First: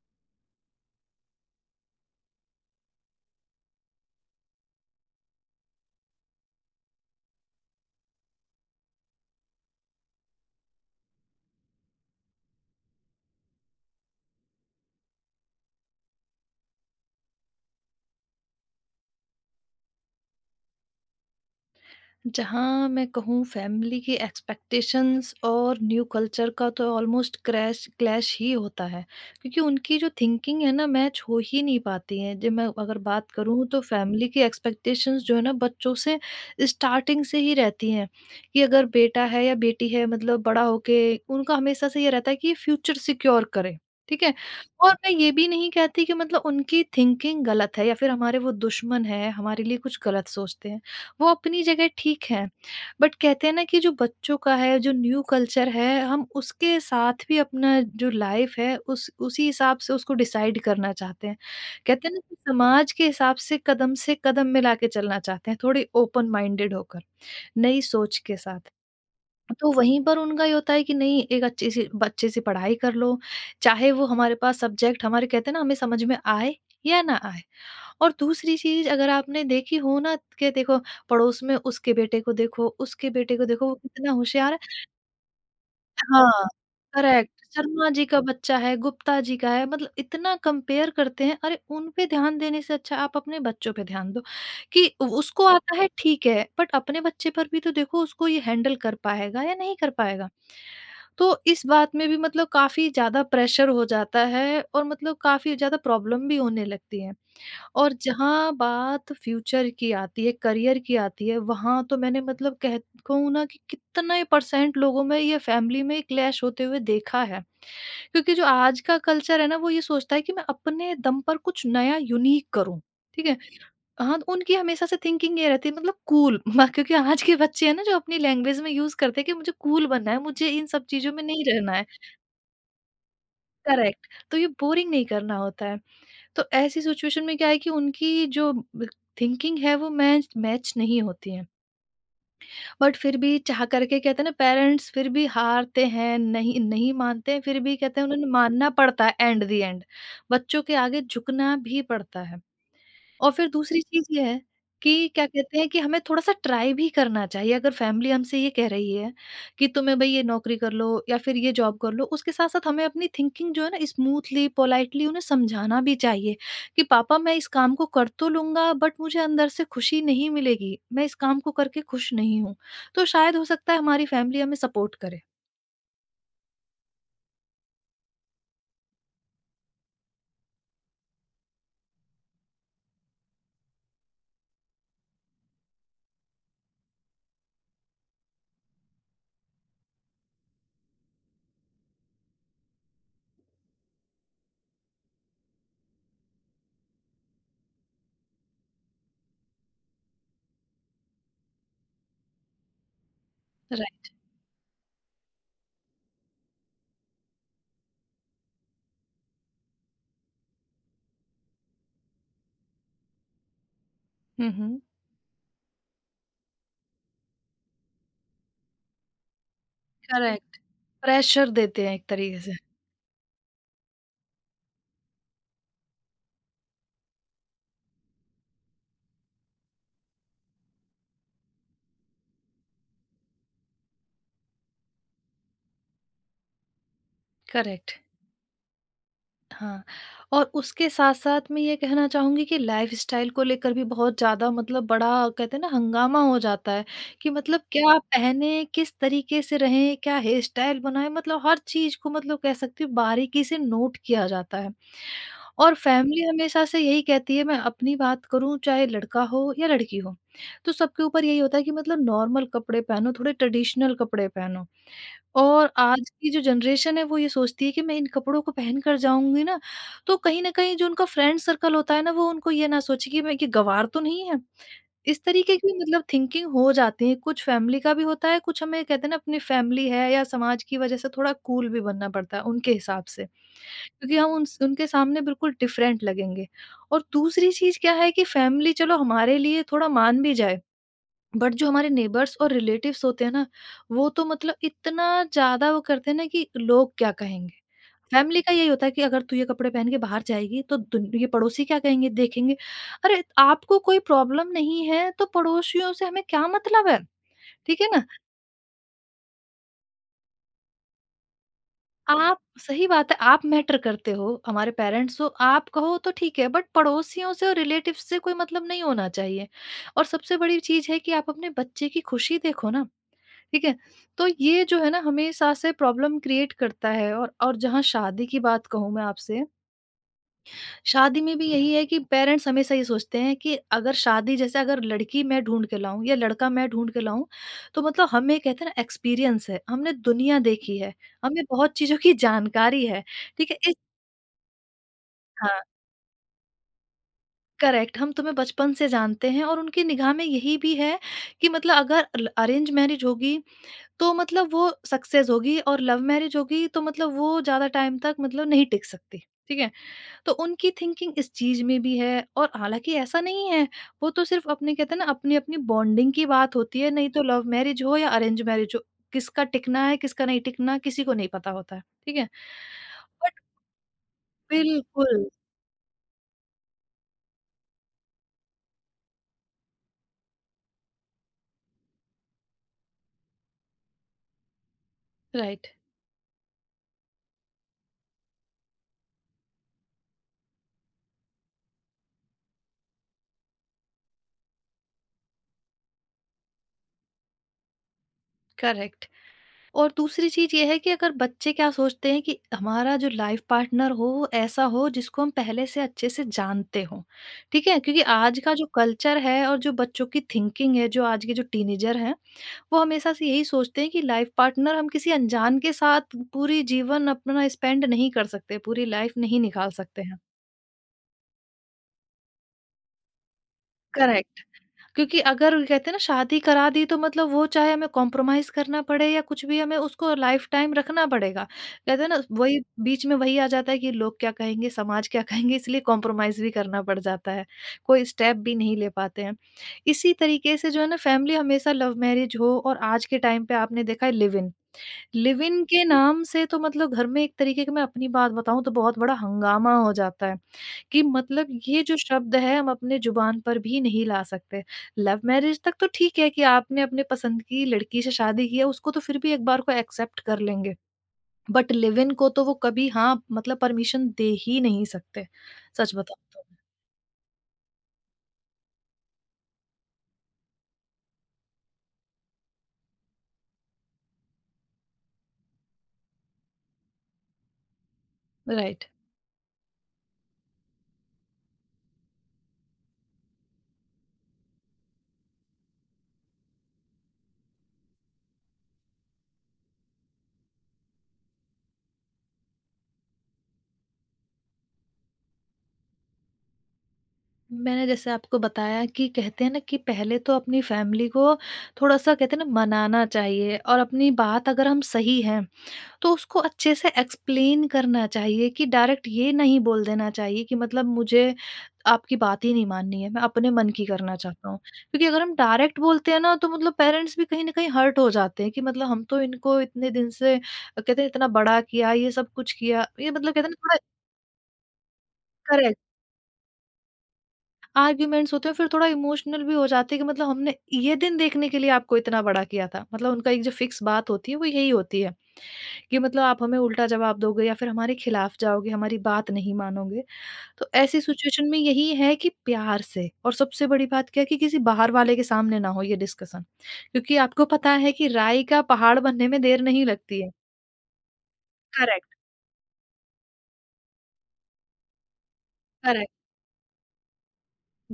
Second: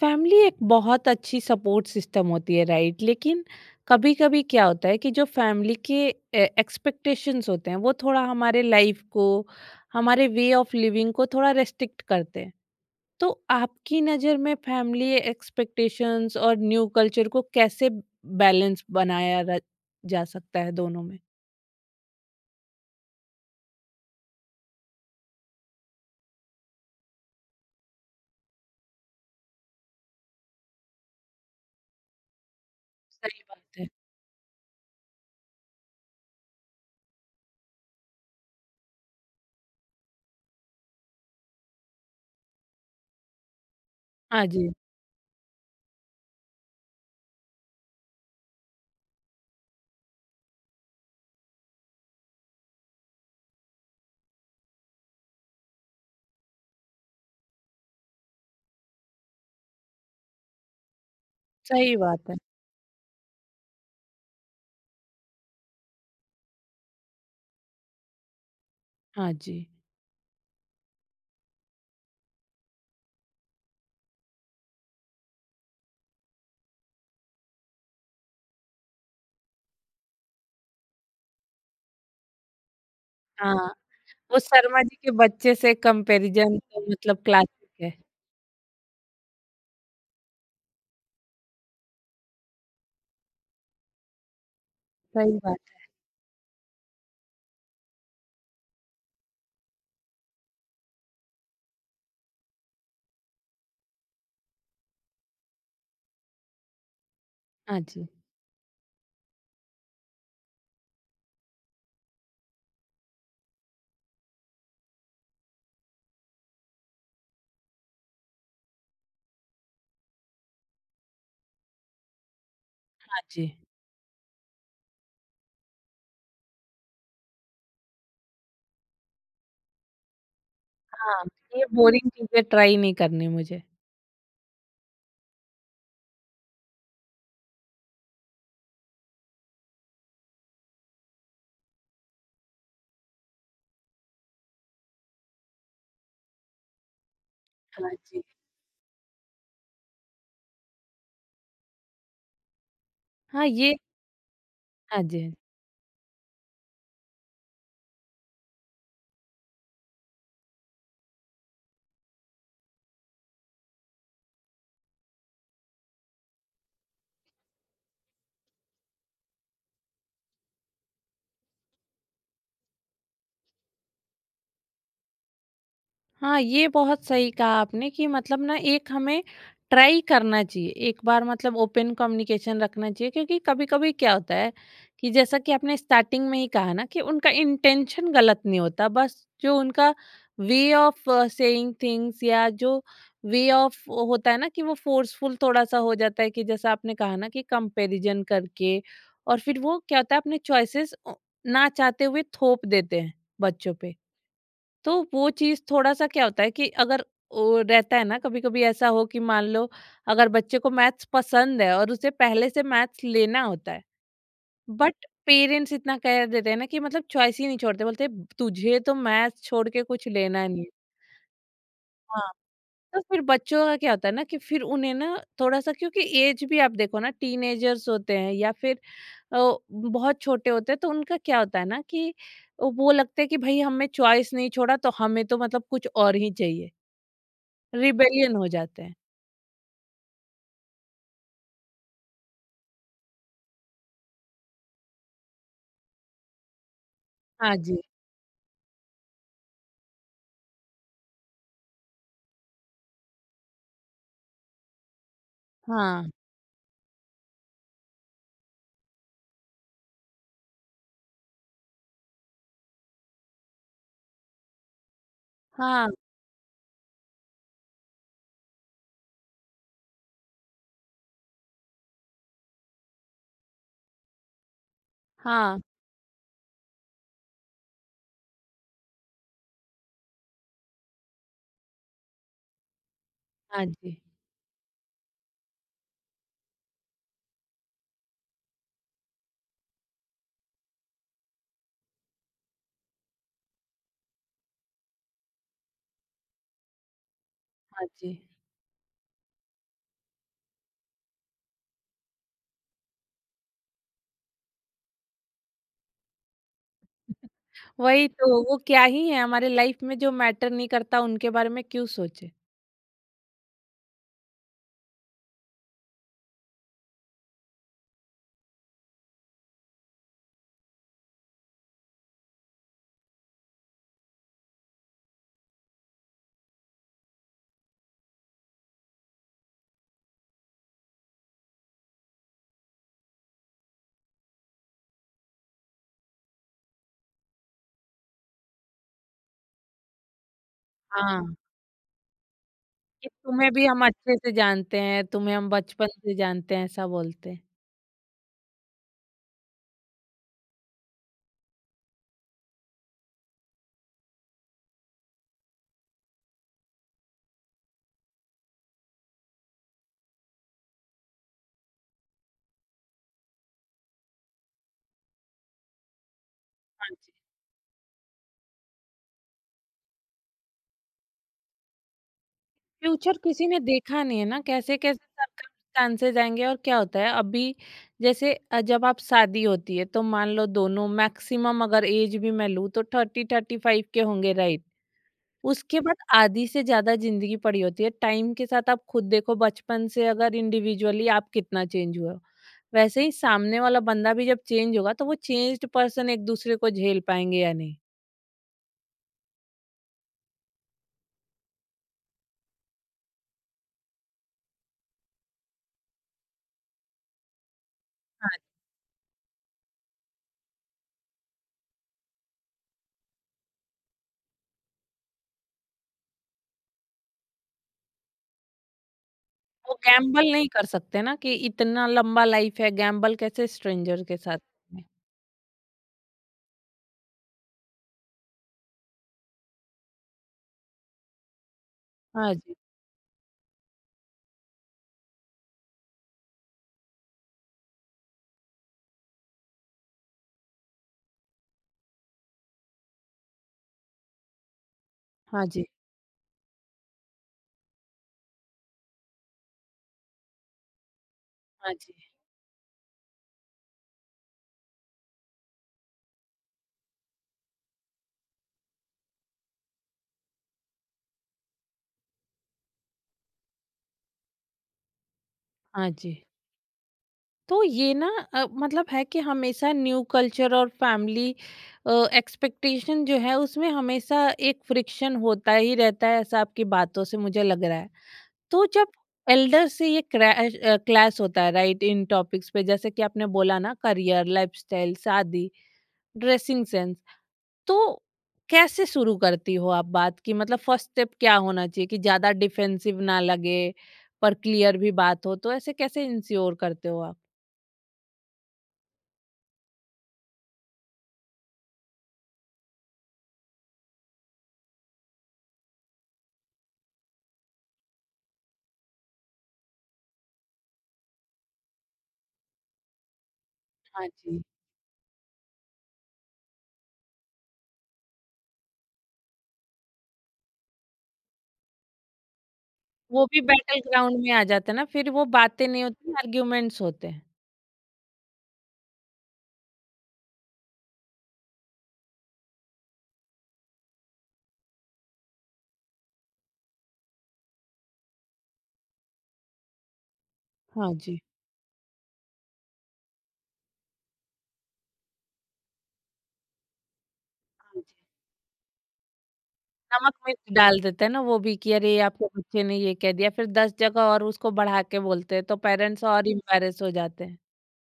Family एक बहुत अच्छी सपोर्ट सिस्टम होती है, राइट? लेकिन कभी कभी क्या होता है कि जो फैमिली के एक्सपेक्टेशंस होते हैं वो थोड़ा हमारे लाइफ को, हमारे वे ऑफ लिविंग को थोड़ा रेस्ट्रिक्ट करते हैं। तो आपकी नज़र में फैमिली एक्सपेक्टेशंस और न्यू कल्चर को कैसे बैलेंस बनाया जा सकता है दोनों में? जहाँ मैं कहूँ फैमिली की एक्सपेक्टेशंस और न्यू कल्चर का तो ऑलमोस्ट क्रैश क्लैश ही होता है। क्योंकि उनकी जो थिंकिंग है ना मैच हो ही नहीं पाती है। जब मैं अगर बात सही करूँ बात तो है। फैमिली की एक्सपेक्टेशंस जो है ना बच्चों से स्टार्टिंग से ही रहती हैं कि अगर बेटा है या बेटी है मतलब बड़ा होके उनका हमेशा से ये रहता है कि फ्यूचर सिक्योर करें। ठीक है। हाँ जी। और मैं ये भी नहीं कहती कि मतलब उनकी थिंकिंग गलत है या फिर हमारे वो दुश्मन है, हमारे लिए कुछ गलत सोचते हैं। वो अपनी जगह ठीक है। बट कहते हैं ना कि जो बच्चों का है, जो न्यू कल्चर है, हम उसके साथ भी अपना जो लाइफ़ है उस उसी हिसाब से उसको डिसाइड करना चाहते हैं। सही कहते हैं ना बात है। कि समाज के हिसाब से कदम मिला के चलना चाहते हैं, थोड़े ओपन माइंडेड होकर, नई सोच के साथ। हाँ जी। तो वहीं पर उनका ये होता है कि नहीं, एक अच्छी सी पढ़ाई कर लो, चाहे वो हमारे पास सब्जेक्ट हमारे कहते हैं ना हमें समझ में आए या ना आए। और दूसरी चीज़ अगर आपने देखी हो ना कि देखो पड़ोस में उसके बेटे को देखो, उसके बेटे को हाँ, देखो वो कितना वो होशियार है। शर्मा जी के बच्चे से हाँ, कंपैरिजन तो मतलब करेक्ट। क्लासिक शर्मा है। जी का बच्चा है, गुप्ता जी का है, मतलब इतना कंपेयर करते हैं। अरे, उन पे ध्यान देने से अच्छा आप अपने बच्चों पे ध्यान दो कि सही उसको बात। आता है ठीक है, बट अपने बच्चे पर भी तो देखो उसको ये हैंडल कर पाएगा या नहीं कर पाएगा। तो इस बात में भी मतलब काफ़ी ज़्यादा प्रेशर हो जाता है और मतलब काफ़ी ज़्यादा प्रॉब्लम भी होने लगती है। हाँ और जी, जहाँ बात फ्यूचर की आती है, करियर की आती है, वहाँ तो मैंने मतलब कह कहूँ ना कि कितने परसेंट लोगों में ये फैमिली में क्लैश होते हुए देखा है। क्योंकि जो आज का कल्चर है ना, वो ये सोचता है कि मैं अपने दम पर कुछ नया यूनिक करूँ, हाँ ठीक है? जी। हाँ, उनकी हमेशा से थिंकिंग ये रहती है मतलब कूल म क्योंकि आज के बच्चे हैं ना, जो अपनी लैंग्वेज में यूज़ करते हैं कि मुझे कूल बनना है, मुझे इन सब चीज़ों हाँ, में नहीं ये रहना है। बोरिंग चीज़ें ट्राई नहीं करनी मुझे। करेक्ट, तो ये बोरिंग नहीं करना होता है। तो ऐसी सिचुएशन में क्या है कि उनकी जो थिंकिंग है वो मैच मैच नहीं होती है। बट फिर भी चाह करके कहते हैं ना पेरेंट्स फिर भी हारते हैं, नहीं नहीं मानते हैं, फिर भी हाँ कहते हैं जी। उन्हें मानना पड़ता है एट द एंड। बच्चों के आगे झुकना भी पड़ता है। और हाँ, फिर ये दूसरी चीज़ ये है हाँ कि क्या जी। कहते हैं कि हमें थोड़ा-सा ट्राई भी करना चाहिए। अगर फैमिली हमसे ये कह रही है कि तुम्हें भई ये नौकरी कर लो या फिर ये जॉब कर लो, उसके साथ-साथ हमें अपनी थिंकिंग जो है ना स्मूथली, पोलाइटली उन्हें समझाना भी चाहिए कि पापा मैं इस काम को कर तो लूँगा बट मुझे अंदर से खुशी नहीं मिलेगी, मैं इस काम को करके खुश नहीं हूँ। तो शायद हो सकता है हमारी फैमिली हमें सपोर्ट करे। हाँ, ये बहुत सही कहा आपने कि मतलब ना, एक हमें ट्राई करना चाहिए। एक बार मतलब ओपन कम्युनिकेशन रखना चाहिए, क्योंकि कभी-कभी क्या होता है कि जैसा कि आपने स्टार्टिंग में ही कहा ना कि उनका इंटेंशन गलत नहीं होता। बस जो उनका वे ऑफ सेइंग थिंग्स या जो वे ऑफ होता है ना, कि वो फ़ोर्सफुल थोड़ा-सा हो जाता है, कि जैसा आपने कहा ना, कि कंपैरिज़न करके और फिर वो क्या होता है, अपने चॉइसेस ना चाहते हुए थोप देते हैं बच्चों पे। राइट। तो वो चीज़ थोड़ा-सा क्या होता है कि अगर ओ रहता है ना कभी-कभी ऐसा हो कि मान लो अगर बच्चे को मैथ्स पसंद है और उसे पहले से मैथ्स लेना होता है, हुँ, हुँ। बट पेरेंट्स इतना कह देते हैं ना कि मतलब चॉइस ही नहीं छोड़ते, बोलते हैं तुझे तो मैथ्स छोड़ के कुछ लेना करेक्ट। नहीं है। प्रेशर देते हैं एक हाँ। तरीके से। तो फिर बच्चों का क्या होता है ना कि फिर उन्हें ना थोड़ा-सा, क्योंकि एज भी आप देखो ना, टीनेजर्स होते हैं या फिर बहुत छोटे होते हैं, तो उनका क्या होता है ना कि वो लगता है कि भाई हमने चॉइस नहीं छोड़ा तो हमें तो मतलब कुछ और ही चाहिए। करेक्ट। रिबेलियन हो जाते हैं। हाँ, और उसके साथ-साथ मैं ये कहना चाहूँगी कि लाइफ़स्टाइल को लेकर भी बहुत ज़्यादा मतलब बड़ा कहते हैं ना हंगामा हो जाता है, कि हाँ मतलब जी, क्या पहने, किस तरीके से रहें, क्या हेयर स्टाइल बनाएँ, मतलब हर चीज़ को मतलब कह सकती हूँ बारीकी से नोट किया जाता है। और हाँ, फैमिली हमेशा से यही कहती है, मैं अपनी बात करूँ चाहे लड़का हो या लड़की हो, तो सबके ऊपर यही होता है कि मतलब नॉर्मल कपड़े पहनो, थोड़े ट्रेडिशनल कपड़े पहनो। और हाँ, आज की जो जनरेशन है वो ये सोचती है कि मैं इन कपड़ों को पहन कर जाऊँगी ना, तो कहीं न कहीं जो उनका फ्रेंड सर्कल होता है ना, वो उनको ये ना सोचे कि मैं ये गँवार तो नहीं है। इस तरीके हाँ, की मतलब थिंकिंग हो जाती है, कुछ फैमिली का भी होता है, कुछ हमें कहते हैं ना अपनी फैमिली है या समाज की वजह से थोड़ा कूल भी बनना पड़ता है उनके हिसाब से, हाँ जी, क्योंकि हम उन उनके सामने बिल्कुल डिफरेंट लगेंगे। और दूसरी चीज़ क्या है कि फैमिली चलो हमारे लिए थोड़ा मान भी जाए। बट जो हमारे नेबर्स और रिलेटिव्स होते हैं ना, वो तो मतलब इतना ज़्यादा वो करते हैं ना कि लोग क्या कहेंगे? हाँ जी। फैमिली का यही होता है कि अगर तू ये कपड़े पहन के बाहर जाएगी तो दुन ये पड़ोसी क्या कहेंगे, देखेंगे। अरे! आपको कोई प्रॉब्लम नहीं है तो पड़ोसियों से हमें क्या मतलब है? ठीक है ना? वही तो, वो क्या ही है हमारे लाइफ में, जो मैटर नहीं करता उनके बारे में क्यों सोचे? आप सही बात है, आप मैटर करते हो, हमारे पेरेंट्स हो, आप कहो तो ठीक है, बट पड़ोसियों से और रिलेटिव्स से कोई मतलब नहीं होना चाहिए। और सबसे बड़ी चीज़ है कि आप अपने बच्चे की खुशी देखो ना। ठीक है? तो ये जो है ना हमेशा से प्रॉब्लम क्रिएट करता है। और जहाँ शादी की बात कहूँ मैं आपसे, शादी में भी यही है कि पेरेंट्स हमेशा ये सोचते हैं कि अगर शादी, जैसे अगर लड़की मैं ढूँढ के लाऊँ या लड़का मैं ढूँढ के लाऊँ, तो मतलब हमें कहते हैं ना एक्सपीरियंस है, हमने दुनिया देखी है, हाँ, हमें बहुत चीज़ों की जानकारी है, कि तुम्हें ठीक है? भी इस हम अच्छे से जानते हैं, तुम्हें हम हाँ, बचपन से जानते हैं, ऐसा बोलते हैं। करेक्ट, हम तुम्हें बचपन से जानते हैं। और उनकी निगाह में यही भी है कि मतलब अगर ल अरेंज मैरिज होगी तो मतलब वो सक्सेस होगी, और लव मैरिज होगी तो मतलब वो ज़्यादा टाइम तक मतलब नहीं टिक सकती, ठीक है? तो उनकी थिंकिंग इस चीज़ में भी है, और हालाँकि ऐसा नहीं है, वो तो सिर्फ़ अपने कहते हैं ना अपनी-अपनी बॉन्डिंग की बात होती हाँ है, नहीं जी। तो लव मैरिज हो या अरेंज मैरिज हो, किसका टिकना है, किसका नहीं टिकना किसी को नहीं पता होता है, ठीक है? फ्यूचर बट किसी ने देखा नहीं है ना, कैसे-कैसे बिल्कुल, सरकमस्टांसेस आएँगे और क्या होता है अभी। जैसे जब आप शादी होती है तो मान लो दोनों मैक्सिमम अगर ऐज भी मैं लूँ तो 30-35 के होंगे, राइट? राइट, उसके बाद आधी से ज्यादा जिंदगी पड़ी होती है। टाइम के साथ आप खुद देखो बचपन से, अगर इंडिविजुअली आप कितना चेंज हुए हो, वैसे ही सामने वाला बंदा भी जब चेंज होगा, तो वो चेंज्ड पर्सन एक दूसरे को झेल पाएंगे या नहीं। करेक्ट। और दूसरी चीज़ ये है कि अगर बच्चे क्या सोचते हैं कि हमारा जो लाइफ पार्टनर हो वो ऐसा हो जिसको हम पहले से अच्छे से जानते हों, ठीक है? क्योंकि आज का जो कल्चर है और जो बच्चों की थिंकिंग है, जो आज के जो टीनेजर हैं, वो हमेशा से यही सोचते हैं कि लाइफ पार्टनर हम किसी अनजान के साथ पूरी जीवन अपना स्पेंड नहीं कर सकते, पूरी लाइफ नहीं निकाल वो सकते हैं। गैम्बल नहीं कर सकते ना कि इतना लंबा लाइफ है, गैम्बल कैसे स्ट्रेंजर के साथ करेक्ट। में। क्योंकि अगर वो कहते हैं ना शादी करा दी, तो मतलब वो चाहे हमें कॉम्प्रोमाइज करना पड़े या कुछ भी, हमें उसको लाइफ टाइम रखना पड़ेगा। कहते हैं ना हाँ जी। वही बीच में वही आ जाता है कि लोग क्या कहेंगे, समाज क्या कहेंगे, इसलिए कॉम्प्रोमाइज भी करना पड़ जाता है। कोई स्टेप भी नहीं ले पाते हैं। इसी तरीके से जो है ना फैमिली हमेशा लव मैरिज हो, और आज के टाइम पे आपने देखा है, लिव इन। लिव हाँ इन जी। के नाम से तो मतलब घर में एक तरीके के मैं अपनी बात बताऊँ तो बहुत बड़ा हंगामा हो जाता है। कि मतलब हाँ ये जी। जो शब्द है हम अपने जुबान पर भी नहीं ला सकते। लव मैरिज तक तो ठीक है कि आपने अपने पसंद की लड़की से शादी की है, उसको तो फिर भी एक बार को एक्सेप्ट कर लेंगे। बट लिव इन को तो वो कभी, हाँ, मतलब परमिशन दे ही नहीं सकते, हाँ सच जी। बताऊँ तो। तो ये ना, मतलब है कि हमेशा न्यू कल्चर और फैमिली एक्सपेक्टेशन जो है उसमें हमेशा एक फ्रिक्शन होता ही रहता है, ऐसा आपकी बातों से मुझे लग रहा है। तो राइट। जब एल्डर से ये क्रैश क्लैश होता है, राइट, इन टॉपिक्स पे, जैसे कि आपने बोला ना, करियर, लाइफस्टाइल, शादी, ड्रेसिंग सेंस, तो कैसे शुरू करती हो आप बात की? मतलब फर्स्ट स्टेप क्या होना चाहिए कि ज़्यादा डिफेंसिव ना लगे पर क्लियर भी बात हो? तो ऐसे कैसे इंश्योर करते हो आप? मैंने जैसे आपको बताया कि कहते हैं ना कि पहले तो अपनी फैमिली को थोड़ा-सा कहते हैं ना मनाना चाहिए और अपनी बात अगर हम सही हैं तो उसको अच्छे से एक्सप्लेन करना चाहिए, कि डायरेक्ट ये नहीं बोल देना चाहिए कि मतलब मुझे आपकी बात ही नहीं माननी है, मैं अपने मन की हाँ करना जी, चाहता हूँ। क्योंकि अगर हम डायरेक्ट बोलते हैं ना तो मतलब पेरेंट्स भी कहीं न कहीं हर्ट हो जाते हैं, कि मतलब हम तो इनको इतने दिन से कहते हैं इतना बड़ा किया, ये सब कुछ किया। ये वो मतलब भी कहते हैं ना थोड़ा बैटल ग्राउंड में आ जाता है ना, फिर वो बातें करेक्ट। नहीं होती, आर्ग्यूमेंट्स होते हैं। आर्ग्यूमेंट्स होते हैं, फिर थोड़ा इमोशनल भी हो जाते हैं कि मतलब हमने ये दिन देखने के लिए आपको इतना बड़ा किया था। मतलब उनका एक जो फिक्स बात होती है वो यही होती है। कि मतलब आप हमें उल्टा जवाब दोगे या फिर हमारे खिलाफ जाओगे, हमारी बात नहीं मानोगे। तो हाँ ऐसी जी। सिचुएशन में यही है कि प्यार से, और सबसे बड़ी बात क्या है कि किसी बाहर वाले के सामने ना हो ये डिस्कशन, क्योंकि आपको पता हाँ है जी। कि राई का पहाड़ बनने में देर नहीं नमक लगती है। मिर्च डाल देते हैं ना वो भी, कि अरे करेक्ट, आपके बच्चे ने ये कह दिया, फिर 10 जगह और उसको बढ़ा के बोलते हैं, तो पेरेंट्स करेक्ट। और एम्बैरेस हो जाते हैं।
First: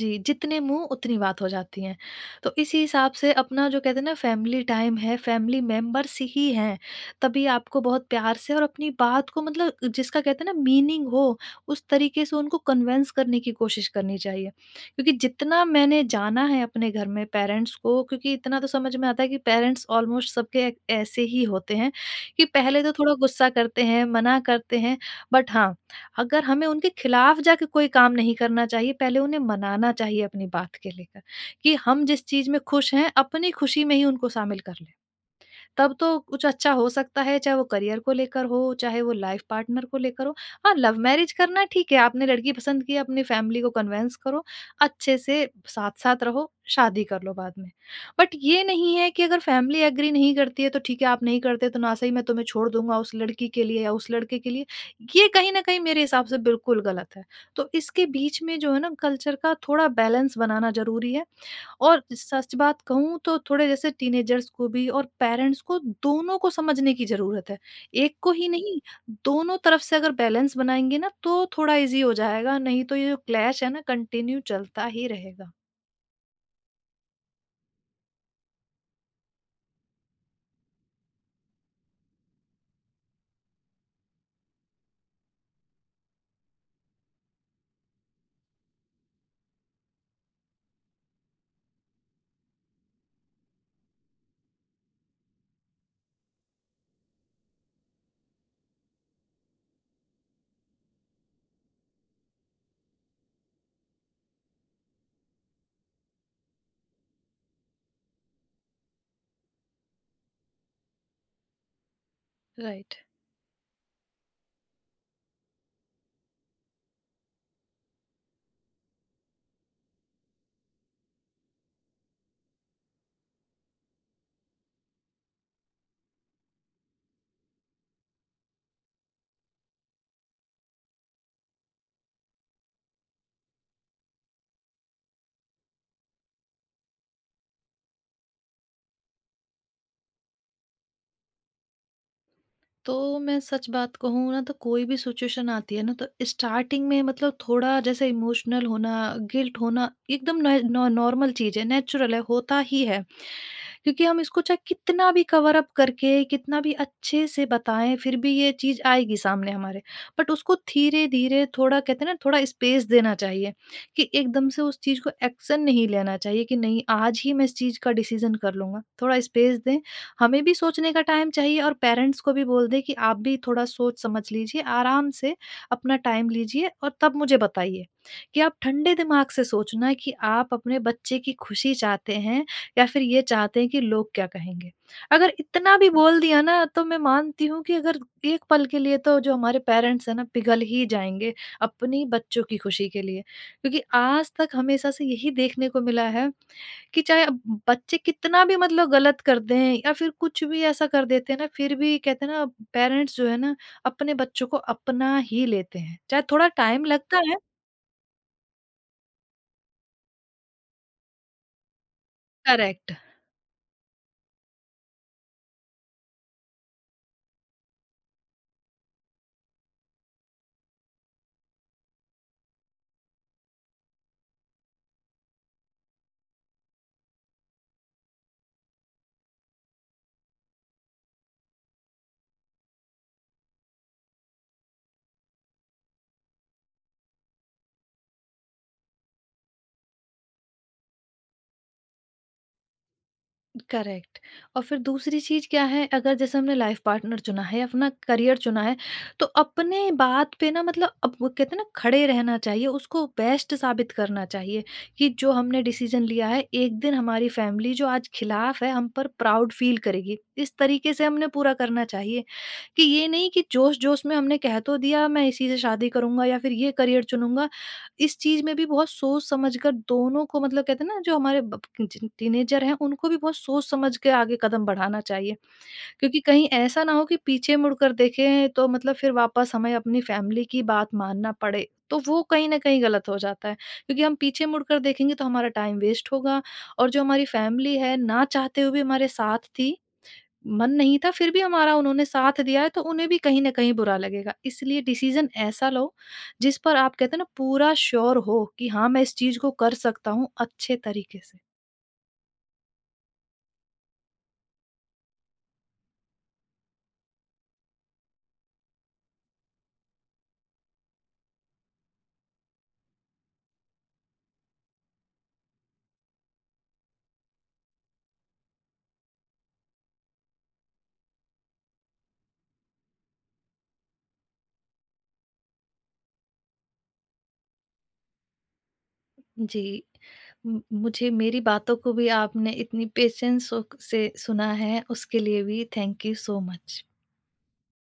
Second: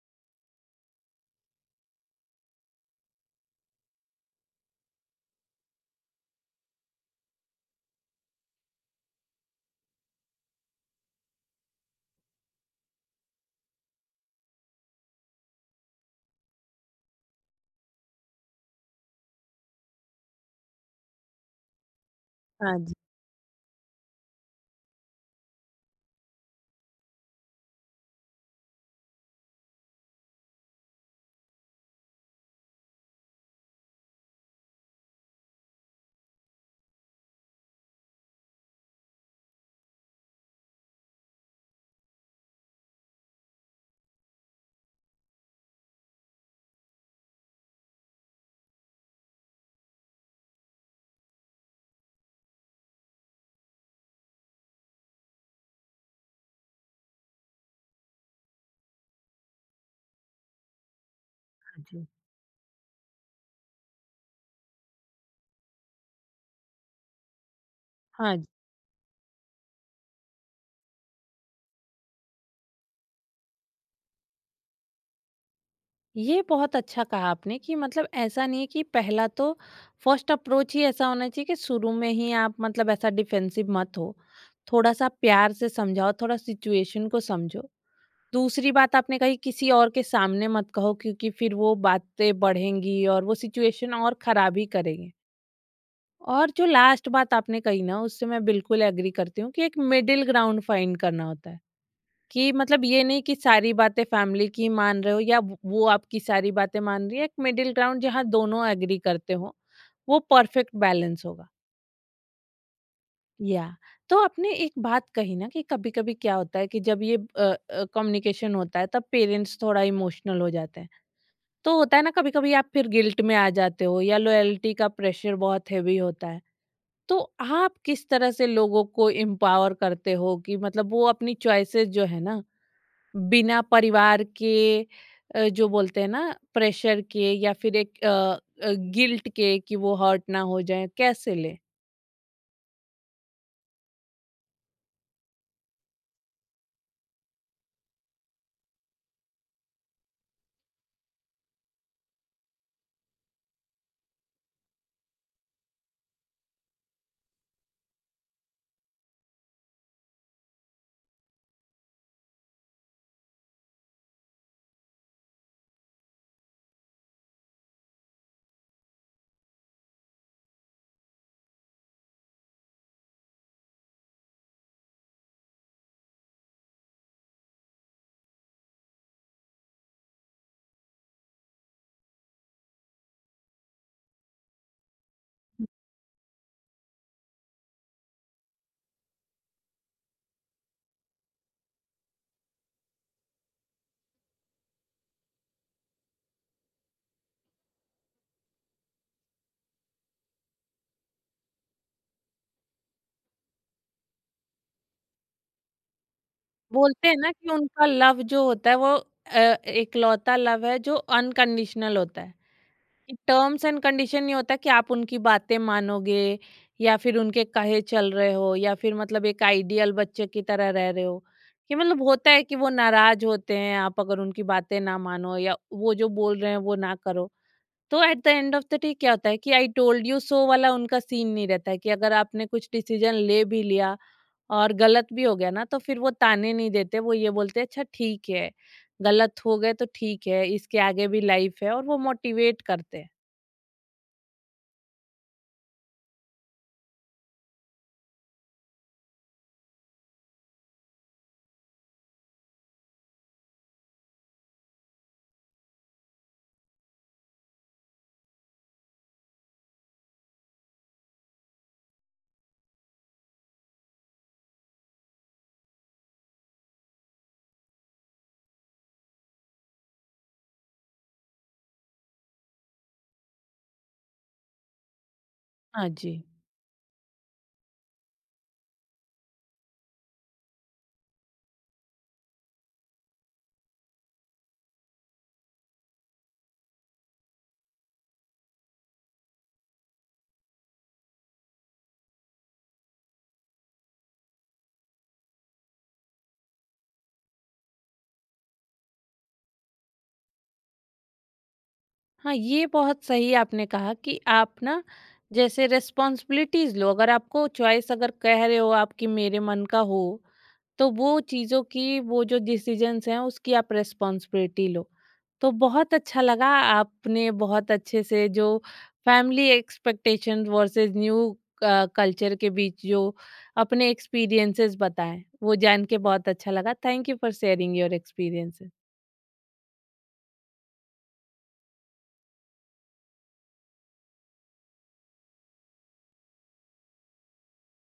जी, जितने मुँह उतनी बात हो जाती है। तो इसी हिसाब से अपना जो कहते हैं ना फैमिली टाइम है, फैमिली मेंबर्स ही हैं, तभी आपको बहुत प्यार से और अपनी बात को मतलब जिसका कहते हैं ना मीनिंग हो, उस तरीके से उनको कन्विंस करने की कोशिश करनी चाहिए। क्योंकि जितना मैंने जाना है अपने घर में पेरेंट्स को, क्योंकि इतना तो समझ में आता है कि पेरेंट्स ऑलमोस्ट सबके ऐसे ही होते हैं, कि हाँ पहले तो जी, थोड़ा गुस्सा करते हैं, मना करते हैं, बट हाँ अगर हमें उनके खिलाफ जाके कोई काम नहीं करना चाहिए, पहले उन्हें मनाना चाहिए अपनी बात के लेकर कि हम जिस चीज़ में खुश हैं, अपनी खुशी में ही उनको शामिल कर लें। तब तो कुछ अच्छा हो सकता है, चाहे वो करियर को लेकर हो, चाहे वो लाइफ पार्टनर को लेकर हो। हाँ, लव मैरिज करना ठीक है, आपने लड़की पसंद की, अपनी फैमिली को कन्विंस करो, अच्छे से साथ-साथ रहो, शादी कर लो बाद में। बट ये नहीं है कि अगर फैमिली एग्री नहीं करती है तो ठीक है, आप नहीं करते तो ना सही मैं तुम्हें छोड़ दूँगा उस लड़की के लिए या उस लड़के के लिए, ये कहीं न कहीं मेरे हिसाब से बिल्कुल गलत है। तो इसके बीच में जो है ना कल्चर का थोड़ा बैलेंस बनाना ज़रूरी है। हाँ और जी। सच बात कहूँ तो थोड़े जैसे टीनेजर्स को भी और पेरेंट्स को दोनों को समझने की ज़रूरत है। एक को हाँ जी। ही नहीं, दोनों तरफ से अगर बैलेंस बनाएँगे ना तो थोड़ा ईज़ी हो जाएगा, नहीं तो ये जो क्लैश है ना कंटिन्यू चलता ही रहेगा। ये बहुत अच्छा कहा आपने, कि मतलब ऐसा नहीं है कि पहला तो फर्स्ट अप्रोच ही ऐसा होना चाहिए कि शुरू में ही आप मतलब ऐसा डिफेंसिव मत हो। थोड़ा-सा प्यार से समझाओ, थोड़ा सिचुएशन को समझो। दूसरी बात आपने कही, किसी और के सामने मत कहो, क्योंकि फिर वो बातें बढ़ेंगी और वो सिचुएशन और खराब ही करेंगे। और जो लास्ट बात आपने कही ना, उससे मैं बिल्कुल एग्री करती हूँ कि एक मिडिल ग्राउंड फाइंड करना होता है। कि मतलब ये नहीं कि सारी बातें फैमिली की मान रहे हो या व वो आपकी सारी बातें मान रही है, एक मिडिल ग्राउंड जहाँ दोनों एग्री करते हो, वो परफेक्ट बैलेंस होगा। राइट। या तो आपने एक बात कही ना कि कभी-कभी क्या होता है कि जब ये कम्युनिकेशन होता है तब पेरेंट्स थोड़ा इमोशनल हो जाते हैं। तो होता है ना कभी कभी आप फिर गिल्ट में आ जाते हो या लॉयल्टी का प्रेशर बहुत हैवी होता है, तो आप किस तरह से लोगों को एम्पावर करते हो कि मतलब वो अपनी चॉइसेस जो है ना बिना परिवार के, जो बोलते हैं ना, प्रेशर के या फिर एक गिल्ट के कि वो हर्ट ना हो जाए, कैसे ले? तो मैं सच बात कहूँ ना तो कोई भी सिचुएशन आती है ना तो स्टार्टिंग में मतलब थोड़ा जैसे इमोशनल होना गिल्ट होना एकदम नॉर्मल चीज़ है नेचुरल है होता ही है। क्योंकि हम इसको चाहे कितना भी कवर अप करके कितना भी अच्छे से बताएं फिर भी ये चीज़ आएगी सामने हमारे। बट उसको धीरे धीरे थोड़ा कहते हैं ना थोड़ा स्पेस देना चाहिए कि एकदम से उस चीज़ को एक्शन नहीं लेना चाहिए कि नहीं आज ही मैं इस चीज़ का डिसीजन कर लूंगा, थोड़ा स्पेस दें। हमें भी सोचने का टाइम चाहिए और पेरेंट्स को भी बोल दें कि आप भी थोड़ा सोच समझ लीजिए, आराम से अपना टाइम लीजिए और तब मुझे बताइए कि आप ठंडे दिमाग से सोचना कि आप अपने बच्चे की खुशी चाहते हैं या फिर ये चाहते हैं कि लोग क्या कहेंगे। अगर इतना भी बोल दिया ना तो मैं मानती हूँ कि अगर एक पल के लिए तो जो हमारे पेरेंट्स हैं ना पिघल ही जाएँगे अपनी बच्चों की खुशी के लिए। क्योंकि आज तक हमेशा से यही देखने को मिला है कि चाहे अब बच्चे कितना भी मतलब गलत कर दें या फिर कुछ भी ऐसा कर देते हैं ना फिर भी कहते हैं ना पेरेंट्स जो है ना अपने बच्चों को अपना ही लेते हैं। चाहे थोड़ा टाइम बोलते हैं लगता ना है। कि उनका लव जो होता है वो एकलौता लव है जो अनकंडीशनल होता है। करेक्ट। टर्म्स एंड कंडीशन नहीं होता कि आप उनकी बातें मानोगे या फिर उनके कहे चल रहे हो या फिर मतलब एक आइडियल बच्चे की तरह रह रहे हो, कि मतलब होता है कि वो नाराज होते हैं आप अगर उनकी बातें ना मानो या वो जो बोल रहे हैं वो ना करो। तो at the end of the day क्या होता है कि आई टोल्ड यू सो वाला उनका सीन नहीं रहता है, कि अगर आपने कुछ डिसीजन ले भी लिया और गलत भी हो गया ना, तो फिर वो ताने नहीं देते, वो ये बोलते हैं अच्छा ठीक है, गलत हो गए तो ठीक है, इसके आगे भी लाइफ है, और वो मोटिवेट करते हैं। करेक्ट। और फिर दूसरी चीज क्या है, अगर जैसे हमने लाइफ पार्टनर चुना है, अपना करियर चुना है, तो अपने बात पे ना मतलब अब वो कहते हैं ना खड़े रहना चाहिए, उसको बेस्ट साबित करना चाहिए कि जो हमने डिसीजन लिया है एक दिन हमारी फैमिली जो आज खिलाफ है हम पर प्राउड फील करेगी, इस तरीके से हमने पूरा करना चाहिए। कि ये नहीं कि जोश जोश में हमने कह तो दिया मैं इसी से शादी करूंगा या फिर ये करियर चुनूंगा। इस चीज़ में भी बहुत सोच समझ कर दोनों को मतलब कहते हैं ना जो हमारे ब टीनेजर हैं उनको भी बहुत सोच समझ के आगे कदम बढ़ाना चाहिए। हाँ जी। क्योंकि कहीं ऐसा ना हो कि पीछे मुड़कर देखें तो मतलब फिर वापस हमें अपनी फैमिली की बात मानना पड़े, तो वो कहीं न कहीं गलत हो जाता है। क्योंकि हम पीछे मुड़कर देखेंगे तो हमारा टाइम वेस्ट होगा और जो हमारी फैमिली है ना चाहते हुए भी हमारे साथ थी, मन नहीं था, फिर भी हमारा उन्होंने साथ दिया है, तो उन्हें भी कहीं न कहीं बुरा लगेगा। इसलिए डिसीज़न ऐसा लो, जिस पर आप कहते हैं ना पूरा श्योर हो कि हाँ, मैं इस चीज़ को कर सकता हूँ अच्छे तरीके से। हाँ, ये बहुत सही आपने कहा कि आप ना जैसे रिस्पॉन्सिबिलिटीज़ लो। अगर आपको चॉइस, अगर कह रहे हो आप कि मेरे मन का हो, तो वो चीज़ों की, वो जो डिसीजंस हैं उसकी आप रिस्पॉन्सिबिलिटी लो। तो बहुत अच्छा लगा, आपने बहुत अच्छे से जो family expectation versus new culture के बीच जो अपने एक्सपीरियंसेस बताएँ, वो जान के बहुत अच्छा लगा। Thank you for sharing your experiences. जी। म मुझे मेरी बातों को भी आपने इतनी पेशेंस सो से सुना है, उसके लिए भी थैंक यू सो मच।